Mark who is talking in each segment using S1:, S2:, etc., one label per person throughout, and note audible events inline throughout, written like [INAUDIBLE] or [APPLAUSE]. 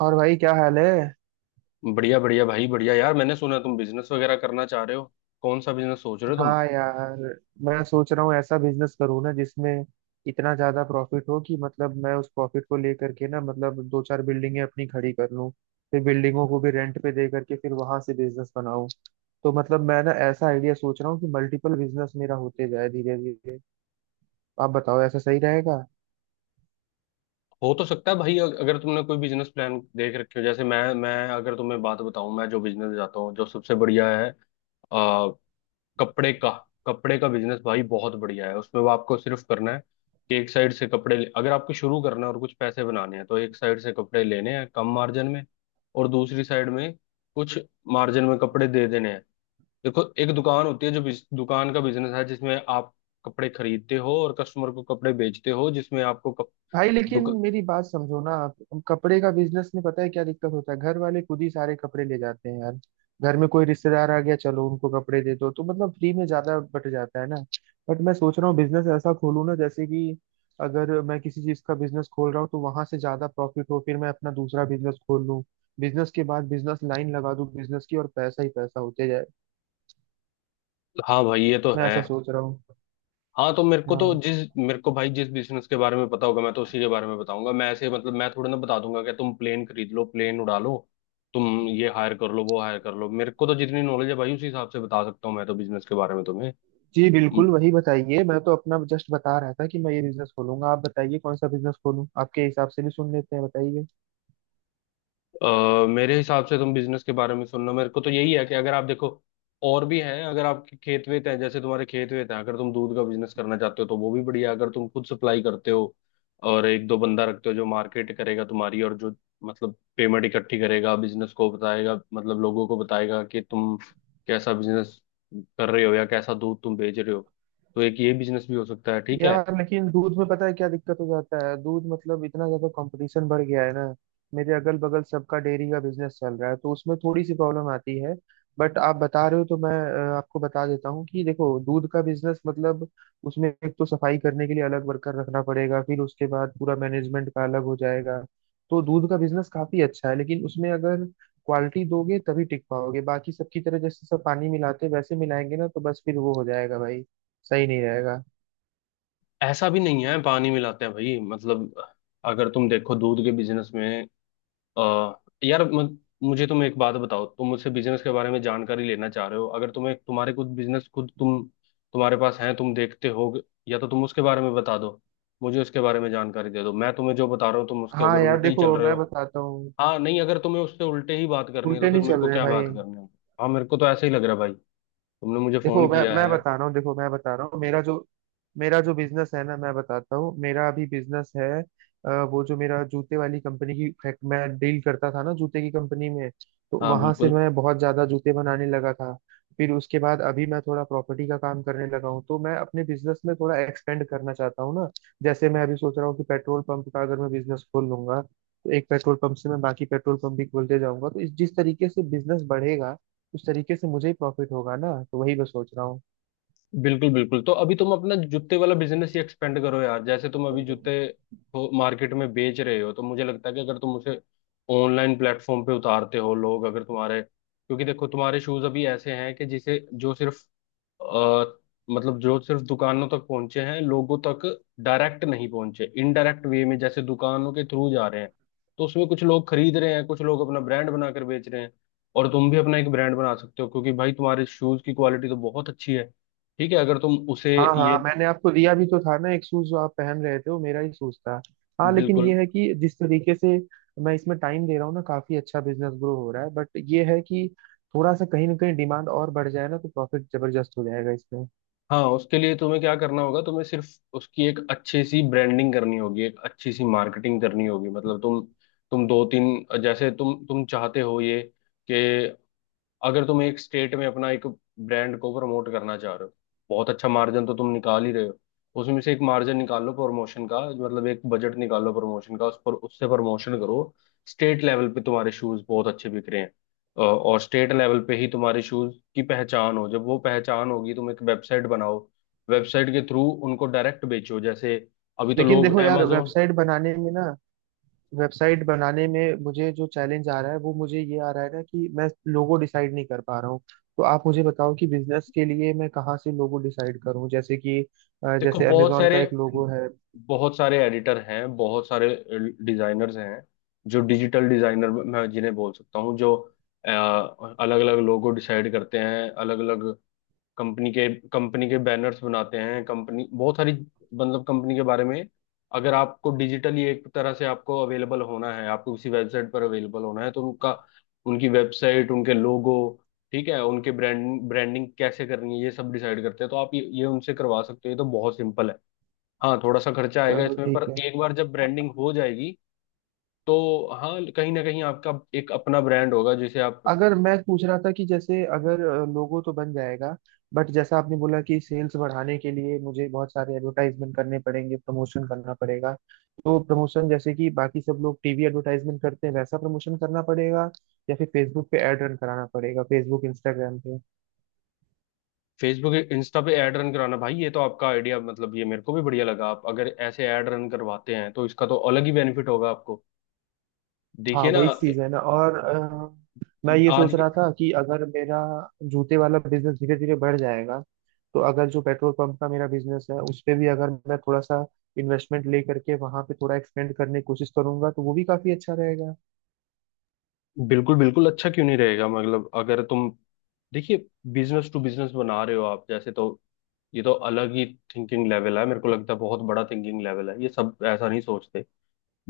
S1: और भाई क्या हाल है?
S2: बढ़िया बढ़िया भाई बढ़िया यार, मैंने सुना तुम बिजनेस वगैरह करना चाह रहे हो। कौन सा बिजनेस सोच रहे हो तुम?
S1: हाँ यार, मैं सोच रहा हूँ ऐसा बिजनेस करूँ ना जिसमें इतना ज्यादा प्रॉफिट हो कि मतलब मैं उस प्रॉफिट को लेकर के ना मतलब दो चार बिल्डिंगें अपनी खड़ी कर लूँ। फिर बिल्डिंगों को भी रेंट पे दे करके फिर वहां से बिजनेस बनाऊँ। तो मतलब मैं ना ऐसा आइडिया सोच रहा हूँ कि मल्टीपल बिजनेस मेरा होते जाए धीरे धीरे। आप बताओ ऐसा सही रहेगा?
S2: हो तो सकता है भाई। अगर तुमने कोई बिजनेस प्लान देख रखे हो, जैसे मैं अगर तुम्हें बात बताऊं, मैं जो बिजनेस जाता हूँ जो सबसे बढ़िया है, आ, कपड़े का। कपड़े का बिजनेस भाई बहुत बढ़िया है। उसमें वो आपको सिर्फ करना है कि एक साइड से अगर आपको शुरू करना है और कुछ पैसे बनाने हैं, तो एक साइड से कपड़े लेने हैं कम मार्जिन में और दूसरी साइड में कुछ मार्जिन में कपड़े दे देने हैं। देखो, एक दुकान होती है जो दुकान का बिजनेस है जिसमें आप कपड़े खरीदते हो और कस्टमर को कपड़े बेचते हो, जिसमें आपको
S1: भाई लेकिन
S2: दुक,
S1: मेरी बात समझो ना, आप अब कपड़े का बिजनेस में पता है क्या दिक्कत होता है? घर वाले खुद ही सारे कपड़े ले जाते हैं यार। घर में कोई रिश्तेदार आ गया, चलो उनको कपड़े दे दो, तो मतलब फ्री में ज्यादा बट जाता है ना। बट मैं सोच रहा हूँ बिजनेस ऐसा खोलूँ ना जैसे कि अगर मैं किसी चीज का बिजनेस खोल रहा हूँ तो वहां से ज्यादा प्रॉफिट हो, फिर मैं अपना दूसरा बिजनेस खोल लूँ। बिजनेस के बाद बिजनेस, लाइन लगा दूँ बिजनेस की और पैसा ही पैसा होते जाए।
S2: हाँ भाई ये तो
S1: मैं
S2: है।
S1: ऐसा सोच रहा हूँ।
S2: हाँ तो मेरे को तो
S1: हाँ
S2: जिस मेरे को भाई जिस बिजनेस के बारे में पता होगा मैं तो उसी के बारे में बताऊंगा। मैं ऐसे मतलब मैं थोड़ा ना बता दूंगा कि तुम प्लेन खरीद लो, प्लेन उड़ा लो, तुम ये हायर कर लो वो हायर कर लो। मेरे को तो जितनी नॉलेज है भाई उसी हिसाब से बता सकता हूँ मैं तो बिजनेस के बारे में तुम्हें।
S1: जी, बिल्कुल वही बताइए। मैं तो अपना जस्ट बता रहा था कि मैं ये बिजनेस खोलूंगा। आप बताइए कौन सा बिजनेस खोलूं, आपके हिसाब से भी सुन लेते हैं, बताइए।
S2: अ, मेरे हिसाब से तुम बिजनेस के बारे में सुनना मेरे को तो यही है कि अगर आप देखो, और भी हैं। अगर आपके खेत वेत हैं, जैसे तुम्हारे खेत वेत हैं, अगर तुम दूध का बिजनेस करना चाहते हो तो वो भी बढ़िया है। अगर तुम खुद सप्लाई करते हो और एक दो बंदा रखते हो जो मार्केट करेगा तुम्हारी, और जो मतलब पेमेंट इकट्ठी करेगा, बिजनेस को बताएगा, मतलब लोगों को बताएगा कि तुम कैसा बिजनेस कर रहे हो या कैसा दूध तुम बेच रहे हो। तो एक ये बिजनेस भी हो सकता है, ठीक है।
S1: यार लेकिन दूध में पता है क्या दिक्कत हो जाता है? दूध मतलब इतना ज्यादा कंपटीशन बढ़ गया है ना। मेरे अगल बगल सबका डेयरी का बिजनेस चल रहा है तो उसमें थोड़ी सी प्रॉब्लम आती है। बट आप बता रहे हो तो मैं आपको बता देता हूँ कि देखो दूध का बिजनेस मतलब उसमें एक तो सफाई करने के लिए अलग वर्कर रखना पड़ेगा, फिर उसके बाद पूरा मैनेजमेंट का अलग हो जाएगा। तो दूध का बिजनेस काफी अच्छा है, लेकिन उसमें अगर क्वालिटी दोगे तभी टिक पाओगे। बाकी सबकी तरह जैसे सब पानी मिलाते हैं, वैसे मिलाएंगे ना तो बस फिर वो हो जाएगा भाई, सही नहीं रहेगा।
S2: ऐसा भी नहीं है पानी मिलाते हैं भाई, मतलब अगर तुम देखो दूध के बिजनेस में, अ, यार मुझे तुम एक बात बताओ, तुम मुझसे बिजनेस के बारे में जानकारी लेना चाह रहे हो। अगर तुम्हें तुम्हारे कुछ बिजनेस खुद तुम तुम्हारे पास है, तुम देखते हो, या तो तुम उसके बारे में बता दो, मुझे उसके बारे में जानकारी दे दो। मैं तुम्हें जो बता रहा हूँ, तुम उसके
S1: हाँ
S2: अगर
S1: यार
S2: उल्टे ही चल
S1: देखो,
S2: रहे हो।
S1: मैं बताता हूँ।
S2: हाँ, नहीं, अगर तुम्हें उससे उल्टे ही बात करनी है तो
S1: उल्टे
S2: फिर
S1: नहीं
S2: मेरे
S1: चल
S2: को
S1: रहे
S2: क्या
S1: भाई।
S2: बात करनी है? हाँ मेरे को तो ऐसे ही लग रहा है भाई। तुमने मुझे फोन
S1: देखो मैं
S2: किया
S1: मैं
S2: है।
S1: बता रहा हूँ, देखो मैं बता रहा हूँ, मेरा जो बिजनेस है ना, मैं बताता हूँ। मेरा अभी बिजनेस है वो जो मेरा जूते वाली कंपनी की फैक्ट, मैं डील करता था ना जूते की कंपनी में। तो
S2: हाँ,
S1: वहां से
S2: बिल्कुल
S1: मैं बहुत ज्यादा जूते बनाने लगा था। फिर उसके बाद अभी मैं थोड़ा प्रॉपर्टी का काम करने लगा हूँ, तो मैं अपने बिजनेस में थोड़ा एक्सपेंड करना चाहता हूँ ना। जैसे मैं अभी सोच रहा हूँ कि पेट्रोल पंप का अगर मैं बिजनेस खोल लूंगा तो एक पेट्रोल पंप से मैं बाकी पेट्रोल पंप भी खोलते जाऊंगा, तो इस जिस तरीके से बिजनेस बढ़ेगा उस तरीके से मुझे ही प्रॉफिट होगा ना। तो वही मैं सोच रहा हूँ।
S2: बिल्कुल बिल्कुल। तो अभी तुम अपना जूते वाला बिजनेस ही एक्सपेंड करो यार। जैसे तुम अभी जूते मार्केट में बेच रहे हो, तो मुझे लगता है कि अगर तुम उसे ऑनलाइन प्लेटफॉर्म पे उतारते हो, लोग अगर तुम्हारे, क्योंकि देखो तुम्हारे शूज अभी ऐसे हैं कि जिसे जो सिर्फ, अ, मतलब जो सिर्फ दुकानों तक पहुंचे हैं, लोगों तक डायरेक्ट नहीं पहुंचे, इनडायरेक्ट वे में जैसे दुकानों के थ्रू जा रहे हैं। तो उसमें कुछ लोग खरीद रहे हैं, कुछ लोग अपना ब्रांड बनाकर बेच रहे हैं। और तुम भी अपना एक ब्रांड बना सकते हो, क्योंकि भाई तुम्हारे शूज की क्वालिटी तो बहुत अच्छी है। ठीक है, अगर तुम उसे,
S1: हाँ
S2: ये,
S1: हाँ, मैंने आपको दिया भी तो था ना एक शूज, जो आप पहन रहे थे वो मेरा ही शूज था। हाँ, लेकिन
S2: बिल्कुल।
S1: ये है कि जिस तरीके से मैं इसमें टाइम दे रहा हूँ ना, काफी अच्छा बिजनेस ग्रो हो रहा है। बट ये है कि थोड़ा सा कहीं ना कहीं डिमांड और बढ़ जाए ना तो प्रॉफिट जबरदस्त हो जाएगा इसमें।
S2: हाँ, उसके लिए तुम्हें क्या करना होगा? तुम्हें सिर्फ उसकी एक अच्छी सी ब्रांडिंग करनी होगी, एक अच्छी सी मार्केटिंग करनी होगी। मतलब तुम दो तीन जैसे तुम चाहते हो ये, कि अगर तुम एक स्टेट में अपना एक ब्रांड को प्रमोट करना चाह रहे हो, बहुत अच्छा मार्जिन तो तुम निकाल ही रहे हो, उसमें से एक मार्जिन निकालो प्रमोशन का, मतलब एक बजट निकालो प्रमोशन का, उस पर उससे प्रमोशन करो। स्टेट लेवल पे तुम्हारे शूज बहुत अच्छे बिक रहे हैं। और स्टेट लेवल पे ही तुम्हारे शूज की पहचान हो, जब वो पहचान होगी, तुम एक वेबसाइट बनाओ। वेबसाइट के थ्रू उनको डायरेक्ट बेचो, जैसे अभी तो
S1: लेकिन
S2: लोग
S1: देखो यार,
S2: amazon,
S1: वेबसाइट बनाने में ना, वेबसाइट बनाने में मुझे जो चैलेंज आ रहा है वो मुझे ये आ रहा है ना कि मैं लोगो डिसाइड नहीं कर पा रहा हूँ। तो आप मुझे बताओ कि बिजनेस के लिए मैं कहाँ से लोगो डिसाइड करूँ? जैसे कि
S2: देखो,
S1: जैसे
S2: बहुत
S1: अमेजोन का
S2: सारे
S1: एक लोगो है।
S2: बहुत सारे एडिटर हैं, बहुत सारे डिजाइनर्स हैं, जो डिजिटल डिजाइनर मैं जिन्हें बोल सकता हूँ, जो अलग अलग लोगो डिसाइड करते हैं, अलग अलग कंपनी के बैनर्स बनाते हैं। कंपनी बहुत सारी, मतलब कंपनी के बारे में, अगर आपको डिजिटली एक तरह से आपको अवेलेबल होना है, आपको किसी वेबसाइट पर अवेलेबल होना है, तो उनका, उनकी वेबसाइट, उनके लोगो, ठीक है, उनके ब्रांड, ब्रांडिंग कैसे करनी है ये सब डिसाइड करते हैं। तो आप ये उनसे करवा सकते हो, ये तो बहुत सिंपल है। हाँ, थोड़ा सा खर्चा आएगा
S1: चलो
S2: इसमें, पर
S1: ठीक है।
S2: एक बार जब ब्रांडिंग हो जाएगी, तो हाँ, कहीं ना कहीं आपका एक अपना ब्रांड होगा जिसे आप,
S1: अगर मैं पूछ रहा था कि जैसे अगर लोगो तो बन जाएगा, बट जैसा आपने बोला कि सेल्स बढ़ाने के लिए मुझे बहुत सारे एडवर्टाइजमेंट करने पड़ेंगे, प्रमोशन करना पड़ेगा। तो प्रमोशन जैसे कि बाकी सब लोग टीवी एडवर्टाइजमेंट करते हैं वैसा प्रमोशन करना पड़ेगा, या फिर फेसबुक पे एड रन कराना पड़ेगा, फेसबुक इंस्टाग्राम पे।
S2: फेसबुक इंस्टा पे ऐड रन कराना भाई, ये तो आपका आइडिया मतलब ये मेरे को भी बढ़िया लगा। आप अगर ऐसे ऐड रन करवाते हैं तो इसका तो अलग ही बेनिफिट होगा आपको।
S1: हाँ
S2: देखिए ना।
S1: वही चीज है ना। और मैं ये
S2: आज।
S1: सोच रहा था कि अगर मेरा जूते वाला बिजनेस धीरे धीरे बढ़ जाएगा, तो अगर जो पेट्रोल पंप का मेरा बिजनेस है उस पे भी अगर मैं थोड़ा सा इन्वेस्टमेंट ले करके वहां पे थोड़ा एक्सपेंड करने की कोशिश करूंगा तो वो भी काफी अच्छा रहेगा।
S2: बिल्कुल बिल्कुल, अच्छा क्यों नहीं रहेगा? मतलब अगर तुम, देखिए, बिजनेस टू बिजनेस बना रहे हो आप, जैसे तो ये तो अलग ही थिंकिंग लेवल है। मेरे को लगता है बहुत बड़ा थिंकिंग लेवल है, ये सब ऐसा नहीं सोचते।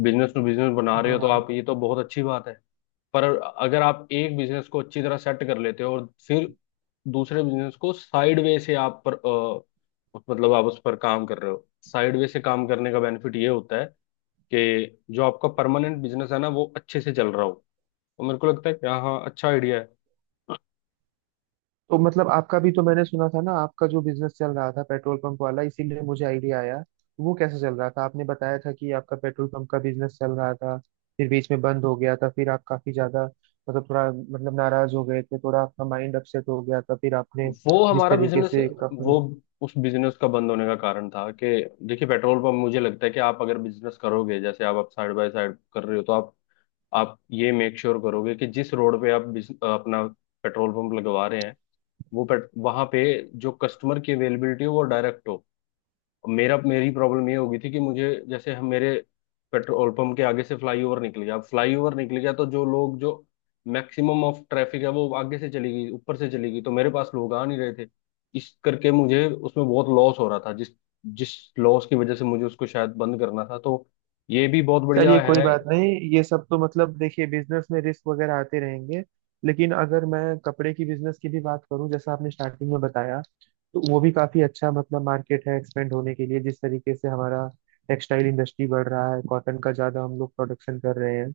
S2: बिजनेस टू बिजनेस बना रहे हो तो
S1: हाँ,
S2: आप, ये तो बहुत अच्छी बात है। पर अगर आप एक बिजनेस को अच्छी तरह सेट कर लेते हो और फिर दूसरे बिजनेस को साइड वे से आप पर, मतलब आप उस पर काम कर रहे हो, साइड वे से काम करने का बेनिफिट ये होता है कि जो आपका परमानेंट बिजनेस है ना वो अच्छे से चल रहा हो। तो मेरे को लगता है कि हाँ हाँ, अच्छा आइडिया है।
S1: तो मतलब आपका भी तो मैंने सुना था ना, आपका जो बिजनेस चल रहा था पेट्रोल पंप वाला, इसीलिए मुझे आइडिया आया। वो कैसे चल रहा था? आपने बताया था कि आपका पेट्रोल पंप का बिजनेस चल रहा था, फिर बीच में बंद हो गया था, फिर आप काफी ज्यादा मतलब थोड़ा मतलब नाराज हो गए थे, थोड़ा आपका माइंड अपसेट हो गया था, फिर आपने
S2: वो
S1: जिस
S2: हमारा
S1: तरीके
S2: बिजनेस,
S1: से।
S2: वो, उस बिजनेस का बंद होने का कारण था कि, देखिए, पेट्रोल पंप मुझे लगता है कि आप अगर बिजनेस करोगे जैसे आप साइड बाय साइड कर रहे हो, तो आप ये मेक श्योर करोगे कि जिस रोड पे आप अपना पेट्रोल पंप लगवा रहे हैं, वो पेट वहाँ पे जो कस्टमर की अवेलेबिलिटी हो वो डायरेक्ट हो। मेरा मेरी प्रॉब्लम ये होगी थी कि मुझे, जैसे हम, मेरे पेट्रोल पंप के आगे से फ्लाईओवर निकल गया। अब फ्लाईओवर निकल गया तो जो लोग, जो मैक्सिमम ऑफ ट्रैफिक है वो आगे से चली गई, ऊपर से चली गई, तो मेरे पास लोग आ नहीं रहे थे। इस करके मुझे उसमें बहुत लॉस हो रहा था, जिस जिस लॉस की वजह से मुझे उसको शायद बंद करना था। तो ये भी बहुत बढ़िया
S1: चलिए कोई
S2: है।
S1: बात नहीं। ये सब तो मतलब देखिए बिजनेस में रिस्क वगैरह आते रहेंगे। लेकिन अगर मैं कपड़े की बिजनेस की भी बात करूं जैसा आपने स्टार्टिंग में बताया, तो वो भी काफी अच्छा मतलब मार्केट है एक्सपेंड होने के लिए। जिस तरीके से हमारा टेक्सटाइल इंडस्ट्री बढ़ रहा है, कॉटन का ज्यादा हम लोग प्रोडक्शन कर रहे हैं।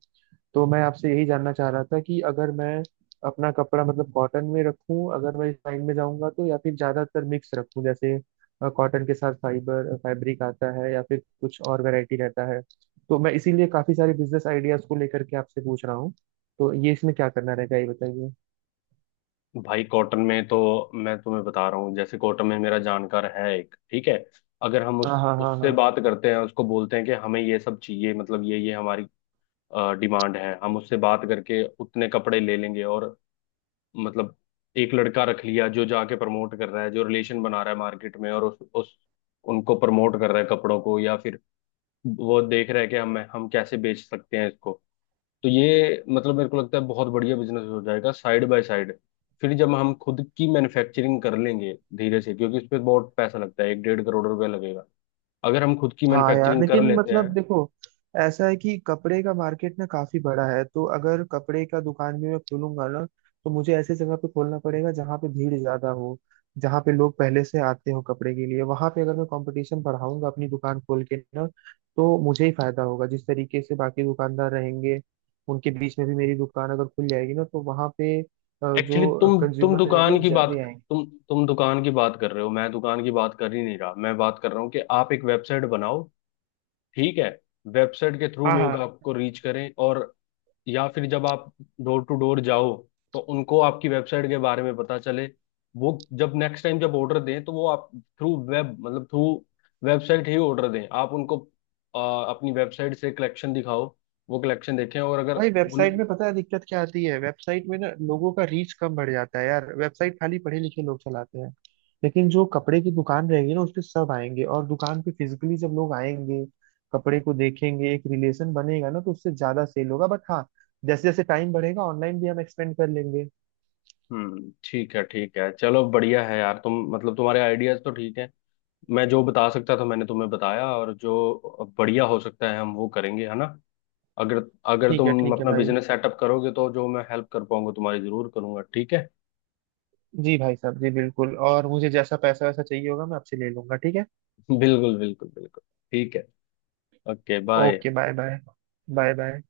S1: तो मैं आपसे यही जानना चाह रहा था कि अगर मैं अपना कपड़ा मतलब कॉटन में रखूं अगर मैं इस लाइन में जाऊंगा तो, या फिर ज्यादातर मिक्स रखूं जैसे कॉटन के साथ फाइबर फैब्रिक आता है या फिर कुछ और वैरायटी रहता है। तो मैं इसीलिए काफी सारे बिजनेस आइडियाज को लेकर के आपसे पूछ रहा हूँ। तो ये इसमें क्या करना रहेगा ये बताइए।
S2: भाई कॉटन में तो मैं तुम्हें बता रहा हूँ, जैसे कॉटन में मेरा जानकार है एक, ठीक है, अगर हम उस
S1: हाँ हाँ हाँ
S2: उससे
S1: हाँ।
S2: बात करते हैं, उसको बोलते हैं कि हमें ये सब चाहिए, मतलब ये हमारी डिमांड है, हम उससे बात करके उतने कपड़े ले लेंगे, और मतलब एक लड़का रख लिया जो जाके प्रमोट कर रहा है, जो रिलेशन बना रहा है मार्केट में, और उस उनको प्रमोट कर रहा है कपड़ों को, या फिर वो देख रहा है कि हम कैसे बेच सकते हैं इसको। तो ये मतलब मेरे को लगता है बहुत बढ़िया बिजनेस हो जाएगा साइड बाय साइड। फिर जब हम खुद की मैन्युफैक्चरिंग कर लेंगे धीरे से, क्योंकि उसपे बहुत पैसा लगता है, एक डेढ़ करोड़ रुपया लगेगा अगर हम खुद की
S1: हाँ यार
S2: मैन्युफैक्चरिंग कर
S1: लेकिन
S2: लेते हैं।
S1: मतलब देखो, ऐसा है कि कपड़े का मार्केट ना काफी बड़ा है, तो अगर कपड़े का दुकान भी मैं खोलूंगा ना तो मुझे ऐसे जगह पे खोलना पड़ेगा जहाँ पे भीड़ ज्यादा हो, जहाँ पे लोग पहले से आते हो कपड़े के लिए। वहां पे अगर मैं कंपटीशन बढ़ाऊंगा अपनी दुकान खोल के ना, तो मुझे ही फायदा होगा। जिस तरीके से बाकी दुकानदार रहेंगे, उनके बीच में भी मेरी दुकान अगर खुल जाएगी ना तो वहां पे
S2: एक्चुअली
S1: जो
S2: तुम
S1: कंज्यूमर रहेंगे
S2: दुकान
S1: वो
S2: की
S1: जल्दी
S2: बात,
S1: आएंगे।
S2: तुम दुकान की बात कर रहे हो, मैं दुकान की बात कर ही नहीं रहा। मैं बात कर रहा हूँ कि आप एक वेबसाइट बनाओ, ठीक है, वेबसाइट के थ्रू
S1: हाँ
S2: लोग
S1: हाँ।
S2: आपको रीच करें, और या फिर जब आप डोर टू डोर जाओ तो उनको आपकी वेबसाइट के बारे में पता चले। वो जब नेक्स्ट टाइम जब ऑर्डर दें तो वो आप थ्रू वेब, मतलब थ्रू वेबसाइट ही ऑर्डर दें। आप उनको, अपनी वेबसाइट से कलेक्शन दिखाओ, वो कलेक्शन देखें, और अगर
S1: भाई
S2: उन,
S1: वेबसाइट में पता है दिक्कत क्या आती है? वेबसाइट में ना लोगों का रीच कम बढ़ जाता है यार। वेबसाइट खाली पढ़े लिखे लोग चलाते हैं। लेकिन जो कपड़े की दुकान रहेगी ना उस पे सब आएंगे, और दुकान पे फिजिकली जब लोग आएंगे, कपड़े को देखेंगे, एक रिलेशन बनेगा ना, तो उससे ज्यादा सेल होगा। बट हाँ, जैसे जैसे टाइम बढ़ेगा ऑनलाइन भी हम एक्सपेंड कर लेंगे।
S2: ठीक है ठीक है, चलो बढ़िया है यार, तुम मतलब तुम्हारे आइडियाज तो ठीक है। मैं जो बता सकता था मैंने तुम्हें बताया, और जो बढ़िया हो सकता है हम वो करेंगे, है ना? अगर,
S1: ठीक है,
S2: तुम
S1: ठीक है
S2: अपना
S1: भाई।
S2: बिजनेस सेटअप करोगे तो जो मैं हेल्प कर पाऊंगा तुम्हारी जरूर करूंगा, ठीक है। [LAUGHS]
S1: जी भाई साहब, जी बिल्कुल। और मुझे जैसा पैसा वैसा चाहिए होगा मैं आपसे ले लूंगा, ठीक है।
S2: बिल्कुल बिल्कुल बिल्कुल। ठीक है। Okay
S1: okay
S2: bye.
S1: Bye. Bye bye. Bye